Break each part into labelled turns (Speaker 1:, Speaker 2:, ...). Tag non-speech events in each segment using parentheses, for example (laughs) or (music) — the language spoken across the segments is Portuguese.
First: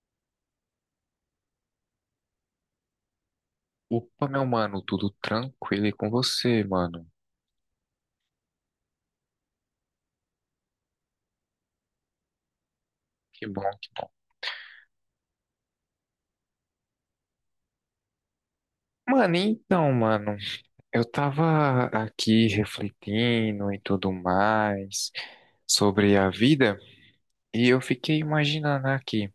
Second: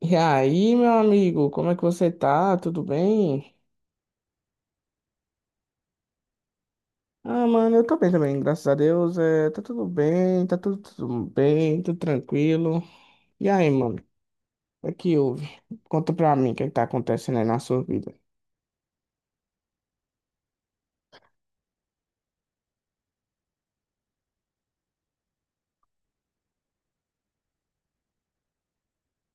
Speaker 1: E aí, meu amigo, como é que você tá? Tudo bem?
Speaker 2: Opa, meu mano, tudo tranquilo e com você, mano?
Speaker 1: Ah, mano, eu tô bem também, graças a Deus. É, tá tudo bem, tá tudo bem, tudo tranquilo.
Speaker 2: Que
Speaker 1: E
Speaker 2: bom,
Speaker 1: aí,
Speaker 2: que
Speaker 1: mano,
Speaker 2: bom.
Speaker 1: o que que houve? Conta pra mim o que é que tá acontecendo aí na sua vida.
Speaker 2: Mano, então, mano, eu tava aqui refletindo e tudo mais sobre a vida e eu fiquei imaginando aqui,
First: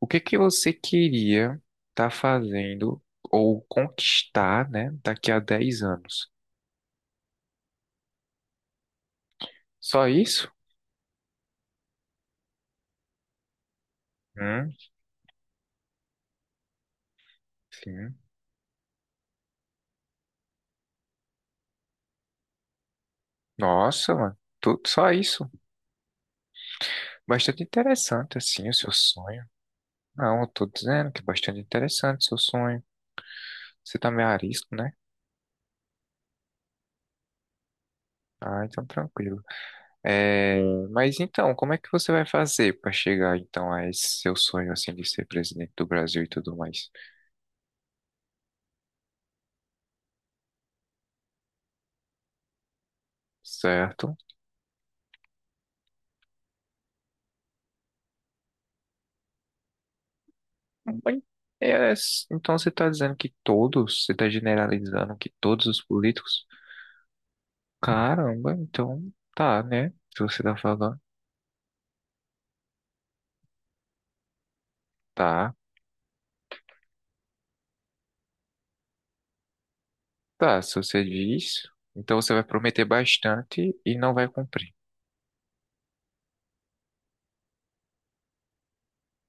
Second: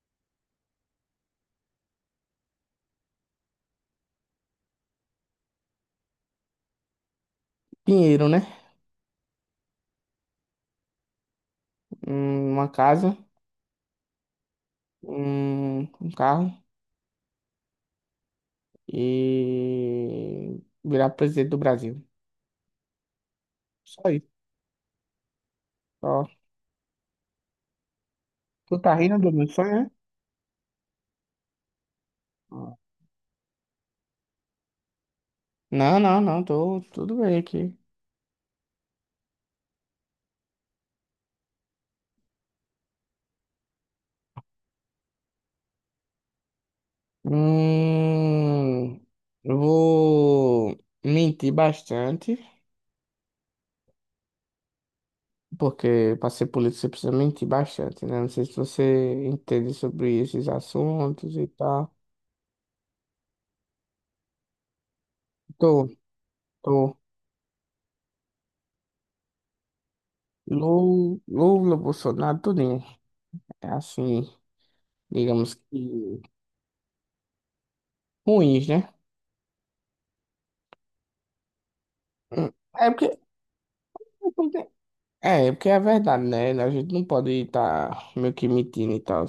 Speaker 2: o que que você queria tá fazendo ou conquistar, né, daqui a 10 anos?
Speaker 1: Dinheiro, né?
Speaker 2: Só isso?
Speaker 1: Uma casa,
Speaker 2: Hum,
Speaker 1: um carro
Speaker 2: sim.
Speaker 1: e virar presidente do Brasil. Só
Speaker 2: Nossa,
Speaker 1: isso,
Speaker 2: mano, tudo só isso.
Speaker 1: só.
Speaker 2: Bastante interessante, assim, o
Speaker 1: Tu
Speaker 2: seu
Speaker 1: tá rindo do
Speaker 2: sonho.
Speaker 1: meu sonho, né?
Speaker 2: Não, eu tô dizendo que é bastante interessante o seu sonho. Você também é arisco, né?
Speaker 1: Não, não, não, tô tudo bem aqui.
Speaker 2: Ah, então tranquilo. É, mas então, como é que você vai fazer para chegar então a esse seu sonho assim de ser presidente do Brasil e tudo mais?
Speaker 1: Hum, eu vou mentir bastante,
Speaker 2: Certo?
Speaker 1: porque para ser político você precisa mentir bastante, né? Não sei se você entende sobre esses
Speaker 2: Bem,
Speaker 1: assuntos e
Speaker 2: é,
Speaker 1: tal.
Speaker 2: então você está dizendo que todos, você está generalizando que todos os
Speaker 1: Tô,
Speaker 2: políticos?
Speaker 1: tô.
Speaker 2: Caramba, então tá, né? Se você tá falando,
Speaker 1: Lula, Lula, Bolsonaro, tudinho. É assim, digamos
Speaker 2: tá,
Speaker 1: que ruins, né?
Speaker 2: tá. Se você diz, então você vai
Speaker 1: Hum,
Speaker 2: prometer
Speaker 1: É porque,
Speaker 2: bastante e não vai cumprir.
Speaker 1: é, porque É porque é verdade, né? A gente não pode estar meio que mentindo e tal.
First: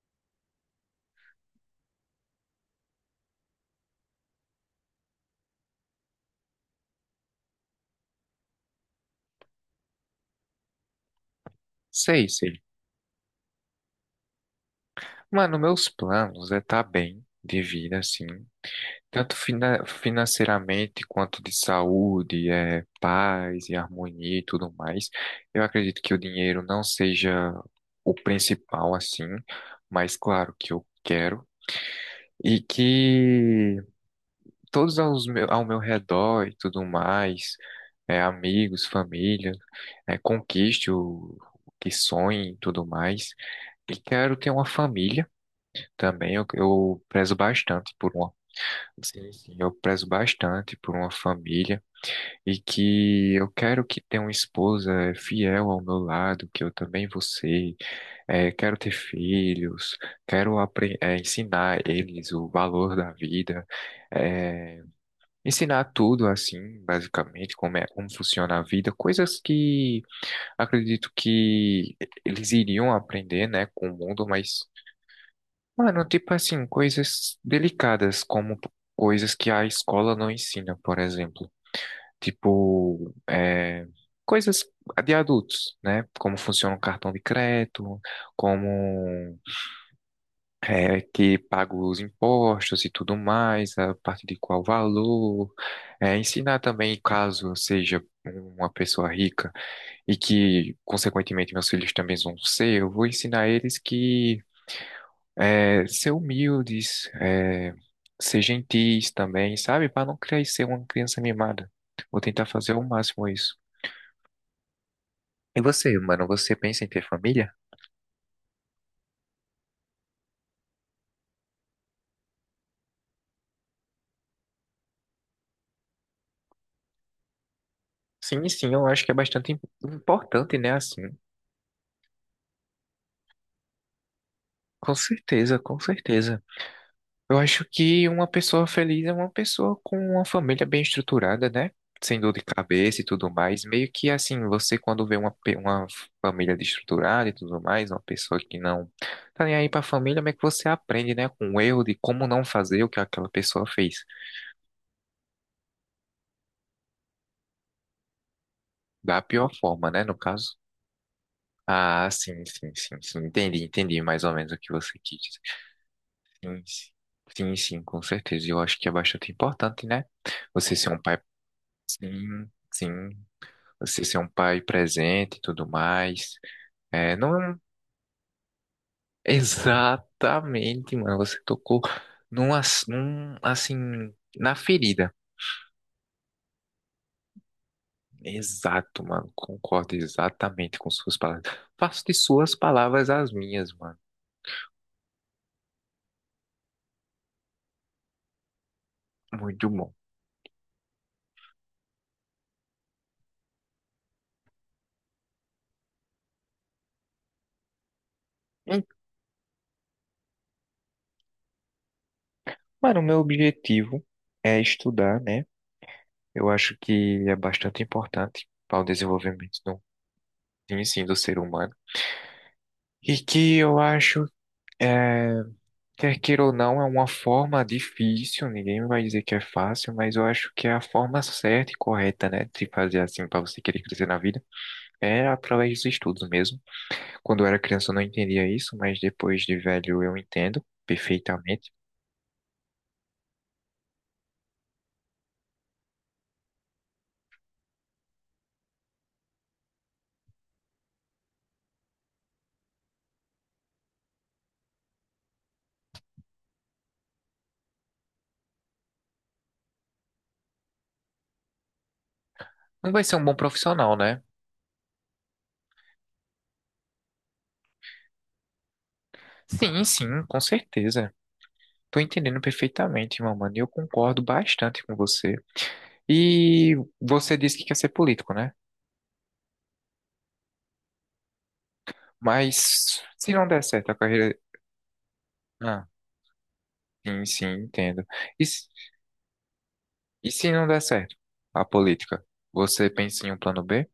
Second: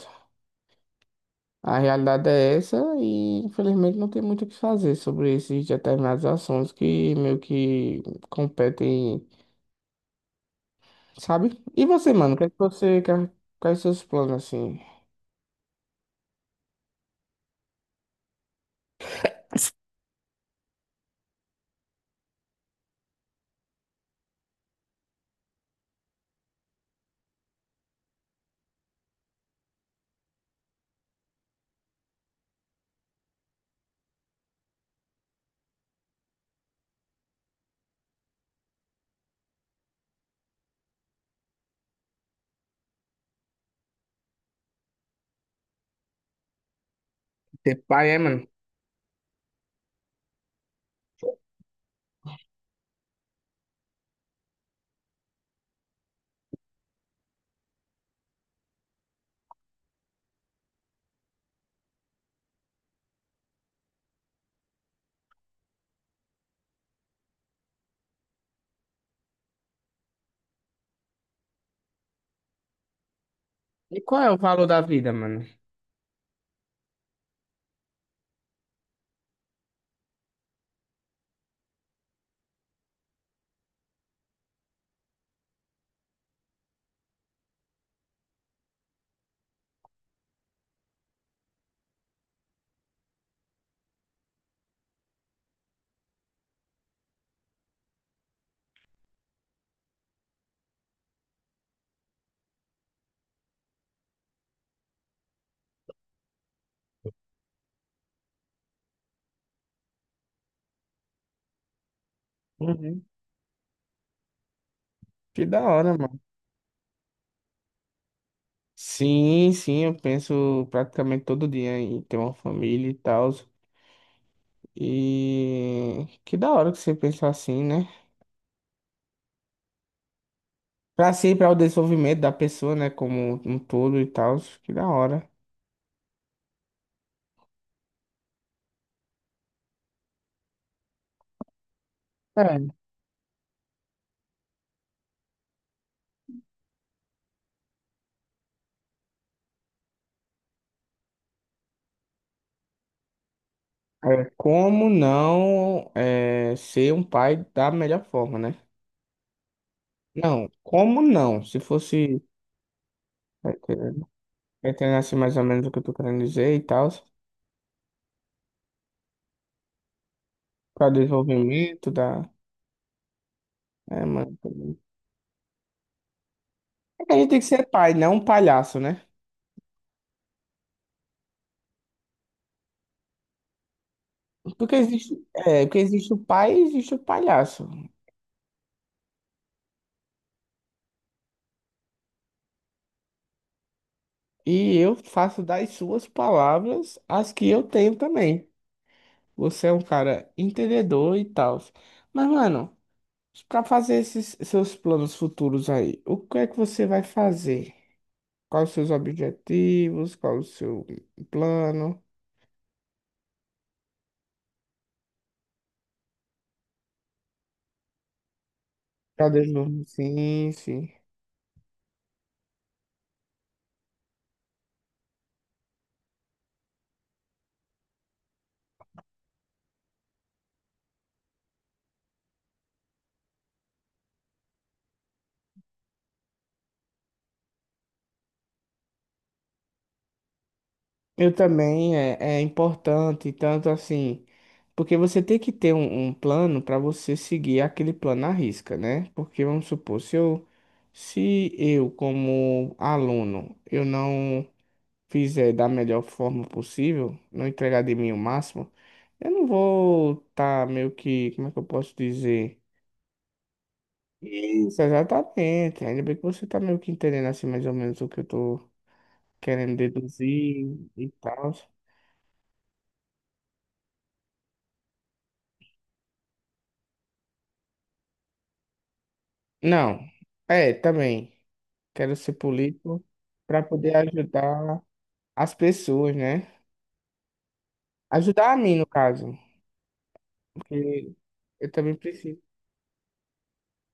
Speaker 1: A realidade é essa e infelizmente não tem muito o que fazer sobre esses determinados assuntos que meio que competem, sabe? E você,
Speaker 2: Sei,
Speaker 1: mano, o que é que
Speaker 2: sei.
Speaker 1: você quer, quais seus planos assim?
Speaker 2: Mano, meus planos é tá bem de vida assim. Tanto financeiramente quanto de saúde, é, paz e harmonia e tudo mais. Eu acredito que o dinheiro não seja o principal assim, mas claro que eu quero. E que todos aos meu, ao meu redor e tudo mais, é, amigos, família, é, conquiste o que sonhe e tudo mais. E quero ter uma família também, eu prezo
Speaker 1: Ter
Speaker 2: bastante
Speaker 1: pai,
Speaker 2: por
Speaker 1: é,
Speaker 2: uma.
Speaker 1: mano?
Speaker 2: Sim, sim, eu prezo bastante por uma família e que eu quero que tenha uma esposa fiel ao meu lado, que eu também vou ser. Quero ter filhos, quero ensinar eles o valor da vida, eh, ensinar tudo assim, basicamente, como é, como funciona a vida, coisas que acredito que eles iriam aprender, né, com o
Speaker 1: E qual
Speaker 2: mundo,
Speaker 1: é o
Speaker 2: mas.
Speaker 1: valor da vida, mano?
Speaker 2: Mano, tipo assim, coisas delicadas, como coisas que a escola não ensina, por exemplo. Tipo, é, coisas de adultos, né? Como funciona o cartão de crédito, como é que paga os impostos e tudo mais, a partir de qual valor. É, ensinar também, caso eu seja uma pessoa rica e que, consequentemente, meus filhos também vão ser, eu vou ensinar eles que. É, ser humildes, é, ser gentis também, sabe? Para não crescer uma criança mimada. Vou tentar fazer o
Speaker 1: Uhum.
Speaker 2: máximo isso.
Speaker 1: Que da
Speaker 2: E
Speaker 1: hora,
Speaker 2: você,
Speaker 1: mano.
Speaker 2: mano, você pensa em ter família?
Speaker 1: Sim, sim, eu penso praticamente todo dia em ter uma família e tal. E que da hora que você pensa assim, né?
Speaker 2: Sim, sim, eu acho que é bastante importante, né? Assim,
Speaker 1: Pra si, pra o desenvolvimento da pessoa, né? Como um todo e tal. Que da
Speaker 2: com
Speaker 1: hora.
Speaker 2: certeza, com certeza. Eu acho que uma pessoa feliz é uma pessoa com uma família bem estruturada, né? Sem dor de
Speaker 1: É,
Speaker 2: cabeça e tudo mais. Meio que assim, você quando vê uma família desestruturada e tudo mais, uma pessoa que não tá nem aí pra família, como é que você aprende, né? Com o erro de como não fazer o que aquela pessoa fez.
Speaker 1: Como não é, ser um pai da melhor forma, né?
Speaker 2: Da pior forma, né? No
Speaker 1: Não,
Speaker 2: caso.
Speaker 1: como não? Se
Speaker 2: Ah,
Speaker 1: fosse
Speaker 2: sim, sim, sim, sim. Entendi, entendi
Speaker 1: é,
Speaker 2: mais ou menos o que você
Speaker 1: entendendo assim
Speaker 2: quis
Speaker 1: mais
Speaker 2: dizer.
Speaker 1: ou menos o que eu tô querendo dizer e
Speaker 2: Sim,
Speaker 1: tal,
Speaker 2: sim, sim, sim, com certeza. Eu acho que é bastante importante, né? Você ser
Speaker 1: para
Speaker 2: um pai.
Speaker 1: desenvolvimento da.
Speaker 2: Sim, sim. Você
Speaker 1: É,
Speaker 2: ser um
Speaker 1: mano.
Speaker 2: pai presente e tudo mais.
Speaker 1: É que
Speaker 2: É,
Speaker 1: a gente tem
Speaker 2: não
Speaker 1: que
Speaker 2: é um
Speaker 1: ser pai, não um palhaço, né?
Speaker 2: (laughs) exatamente, mano. Você tocou num, assim, na
Speaker 1: Porque
Speaker 2: ferida.
Speaker 1: existe, porque existe o pai e existe o palhaço.
Speaker 2: Exato, mano. Concordo exatamente com suas palavras. Faço de suas palavras as minhas, mano.
Speaker 1: E eu faço das suas palavras as que eu tenho também. Você
Speaker 2: Muito
Speaker 1: é um
Speaker 2: bom.
Speaker 1: cara entendedor e tal. Mas, mano. Para fazer esses seus planos futuros aí, o que é que você vai fazer? Quais os
Speaker 2: Hum,
Speaker 1: seus objetivos? Qual o seu plano?
Speaker 2: Mano, o meu objetivo é estudar, né? Eu acho que é bastante importante para o
Speaker 1: Já
Speaker 2: desenvolvimento do,
Speaker 1: desenvolveu? Sim,
Speaker 2: sim,
Speaker 1: sim.
Speaker 2: sim, do ser humano. E que eu acho é, quer queira ou não, é uma forma difícil, ninguém vai dizer que é fácil, mas eu acho que é a forma certa e correta, né, de fazer assim para você querer crescer na vida, é através dos estudos mesmo. Quando eu era criança eu não entendia isso, mas depois de velho eu entendo
Speaker 1: Eu
Speaker 2: perfeitamente.
Speaker 1: também é, é importante, tanto assim, porque você tem que ter um plano para você seguir aquele plano à risca, né? Porque vamos supor, se eu como aluno, eu não fizer da melhor forma possível, não entregar de mim o máximo, eu não vou estar meio que, como é que eu posso dizer?
Speaker 2: Não vai ser um bom profissional, né?
Speaker 1: Isso, exatamente. Ainda bem que você tá meio que entendendo assim mais ou menos o que eu tô querendo
Speaker 2: Sim, sim, com
Speaker 1: deduzir e
Speaker 2: certeza.
Speaker 1: tal.
Speaker 2: Tô entendendo perfeitamente, meu mano, e eu concordo bastante com você. E você disse que quer ser político, né?
Speaker 1: Não, é, também. Quero ser
Speaker 2: Mas
Speaker 1: político
Speaker 2: se não der
Speaker 1: para
Speaker 2: certo a
Speaker 1: poder
Speaker 2: carreira.
Speaker 1: ajudar as
Speaker 2: Ah,
Speaker 1: pessoas, né?
Speaker 2: sim, sim, entendo. E
Speaker 1: Ajudar a mim, no caso,
Speaker 2: E se não der certo
Speaker 1: porque
Speaker 2: a
Speaker 1: eu também
Speaker 2: política,
Speaker 1: preciso.
Speaker 2: você pensa em um plano B?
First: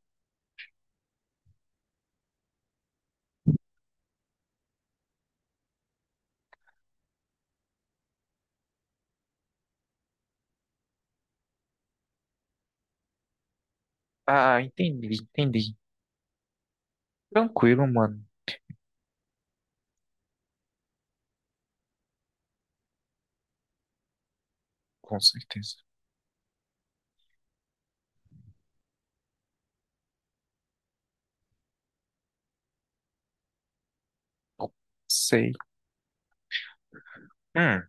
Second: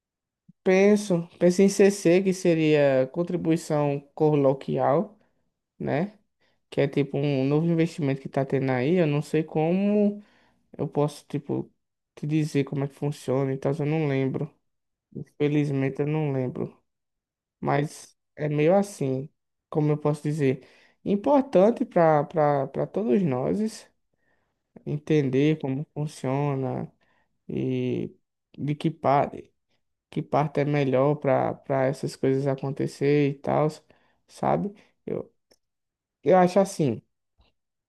Speaker 1: Penso, penso em CC, que seria contribuição coloquial, né? Que é tipo um novo investimento que tá tendo aí. Eu não sei como eu posso, tipo, te dizer como é que funciona e tal. Eu não lembro.
Speaker 2: Ah, entendi, entendi.
Speaker 1: Infelizmente eu não lembro.
Speaker 2: Tranquilo,
Speaker 1: Mas
Speaker 2: mano,
Speaker 1: é meio assim, como eu posso dizer, importante para todos nós
Speaker 2: com
Speaker 1: entender
Speaker 2: certeza.
Speaker 1: como funciona e de que parte é melhor para essas coisas acontecer e tal, sabe? Eu,
Speaker 2: Sei.
Speaker 1: eu acho assim.
Speaker 2: Hum,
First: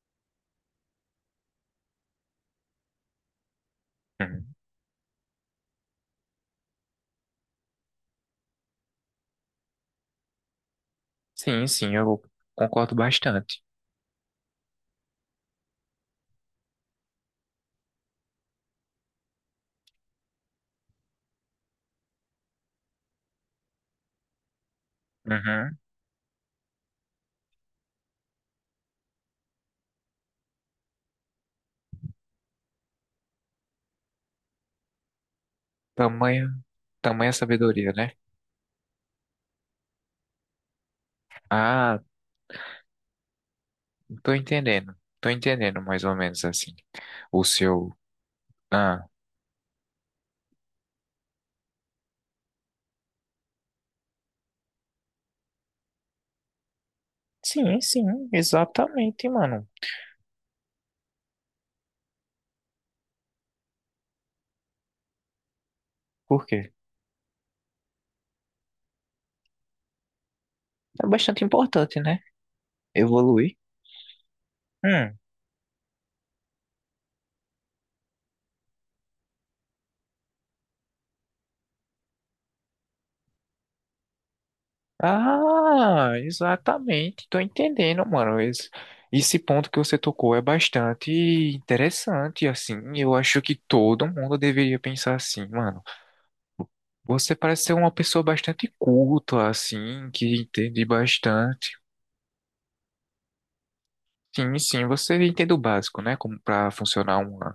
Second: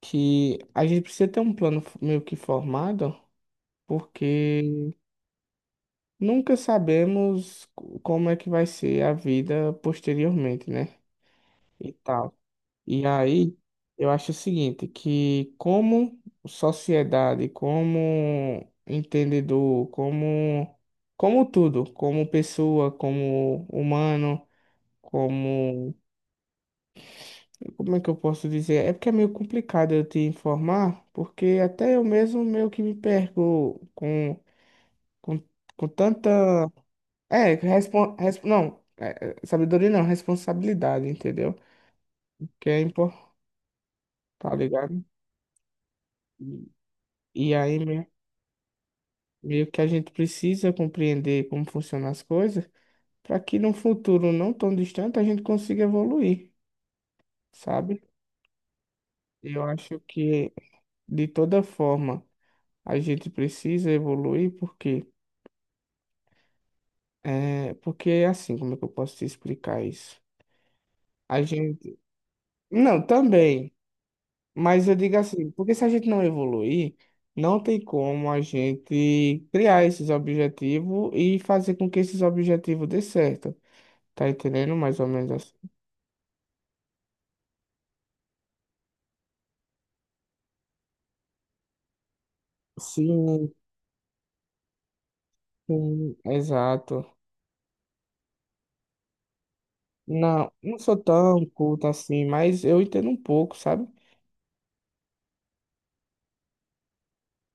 Speaker 1: Que a gente precisa ter um plano f- meio que formado,
Speaker 2: hum.
Speaker 1: porque nunca sabemos co- como é que vai ser a vida posteriormente, né?
Speaker 2: Sim,
Speaker 1: E
Speaker 2: sim, eu
Speaker 1: tal.
Speaker 2: concordo
Speaker 1: E aí,
Speaker 2: bastante.
Speaker 1: eu acho o seguinte, que como sociedade, como entendedor, como tudo, como pessoa, como humano,
Speaker 2: Uhum.
Speaker 1: como é que eu posso dizer? É porque é meio complicado eu te informar, porque até eu mesmo meio que me perco com, com
Speaker 2: Tamanha,
Speaker 1: tanta.
Speaker 2: tamanha
Speaker 1: É,
Speaker 2: sabedoria, né?
Speaker 1: respon... res- não, é, é, sabedoria não, responsabilidade, entendeu?
Speaker 2: Ah,
Speaker 1: Que é importante,
Speaker 2: tô
Speaker 1: tá
Speaker 2: entendendo.
Speaker 1: ligado?
Speaker 2: Tô entendendo mais ou menos
Speaker 1: E,
Speaker 2: assim. O
Speaker 1: e aí
Speaker 2: seu.
Speaker 1: me-
Speaker 2: Ah.
Speaker 1: meio que a gente precisa compreender como funcionam as coisas para que num futuro não tão distante a gente consiga evoluir,
Speaker 2: Sim,
Speaker 1: sabe?
Speaker 2: sim, exatamente,
Speaker 1: Eu
Speaker 2: mano.
Speaker 1: acho que de toda forma a gente precisa evoluir porque
Speaker 2: Por quê?
Speaker 1: é assim, como é que eu posso te explicar isso?
Speaker 2: É
Speaker 1: A
Speaker 2: bastante
Speaker 1: gente.
Speaker 2: importante, né?
Speaker 1: Não,
Speaker 2: Evoluir.
Speaker 1: também. Mas eu digo
Speaker 2: Hum.
Speaker 1: assim, porque se a gente não evoluir, não tem como a gente criar esses objetivos e fazer com que esses objetivos dê certo. Tá entendendo mais ou menos assim?
Speaker 2: Ah, exatamente. Tô entendendo, mano. Esse ponto que você tocou é bastante interessante, assim. Eu acho
Speaker 1: Sim,
Speaker 2: que todo mundo deveria pensar assim, mano.
Speaker 1: sim, exato.
Speaker 2: Você parece ser uma pessoa bastante culta, assim, que
Speaker 1: Não, não
Speaker 2: entende
Speaker 1: sou tão
Speaker 2: bastante.
Speaker 1: culto assim, mas eu entendo um pouco, sabe?
Speaker 2: Sim, sim, você entende o básico, né? Como pra funcionar uma.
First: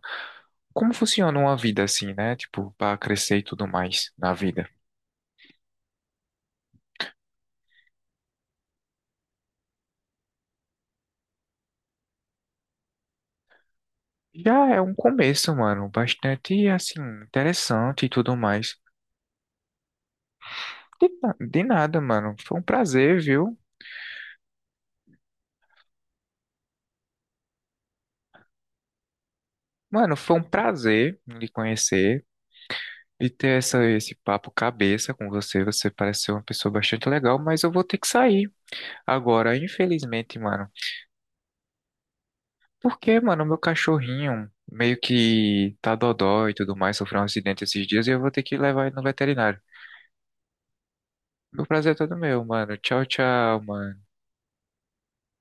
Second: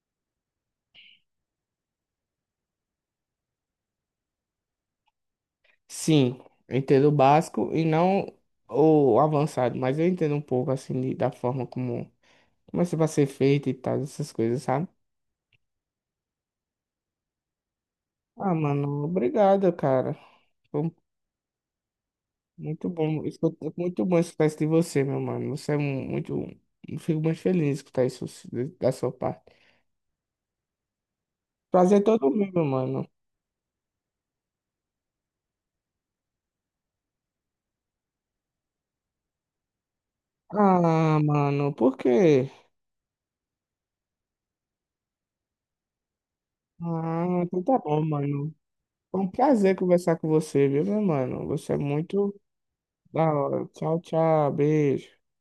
Speaker 2: Como funciona uma vida assim, né? Tipo, pra crescer e tudo mais na vida.
Speaker 1: Sim, eu entendo o básico e não o avançado, mas eu entendo um pouco assim de- da forma como, como isso vai ser feito e tal, essas coisas,
Speaker 2: Já é
Speaker 1: sabe?
Speaker 2: um começo, mano, bastante assim interessante e tudo
Speaker 1: Ah,
Speaker 2: mais.
Speaker 1: mano, obrigado, cara. Foi
Speaker 2: De nada, mano. Foi um
Speaker 1: muito
Speaker 2: prazer,
Speaker 1: bom,
Speaker 2: viu?
Speaker 1: escutar- muito bom escutar isso de você, meu mano. Você é um- muito. Eu fico muito feliz de escutar isso de- da sua parte.
Speaker 2: Mano, foi um prazer lhe
Speaker 1: Prazer é
Speaker 2: conhecer
Speaker 1: todo meu, meu mano.
Speaker 2: e ter essa, esse papo cabeça com você. Você parece ser uma pessoa bastante legal, mas eu vou ter que sair agora, infelizmente, mano.
Speaker 1: Ah, mano, por quê?
Speaker 2: Porque, mano, meu cachorrinho meio que tá dodó e tudo mais, sofreu um
Speaker 1: Ah,
Speaker 2: acidente
Speaker 1: então tá
Speaker 2: esses
Speaker 1: bom,
Speaker 2: dias e eu vou ter
Speaker 1: mano.
Speaker 2: que levar ele no
Speaker 1: Foi um
Speaker 2: veterinário.
Speaker 1: prazer conversar com você, viu, meu mano?
Speaker 2: Meu
Speaker 1: Você é
Speaker 2: prazer é todo
Speaker 1: muito
Speaker 2: meu, mano. Tchau,
Speaker 1: da
Speaker 2: tchau,
Speaker 1: hora.
Speaker 2: mano.
Speaker 1: Tchau, tchau. Beijo.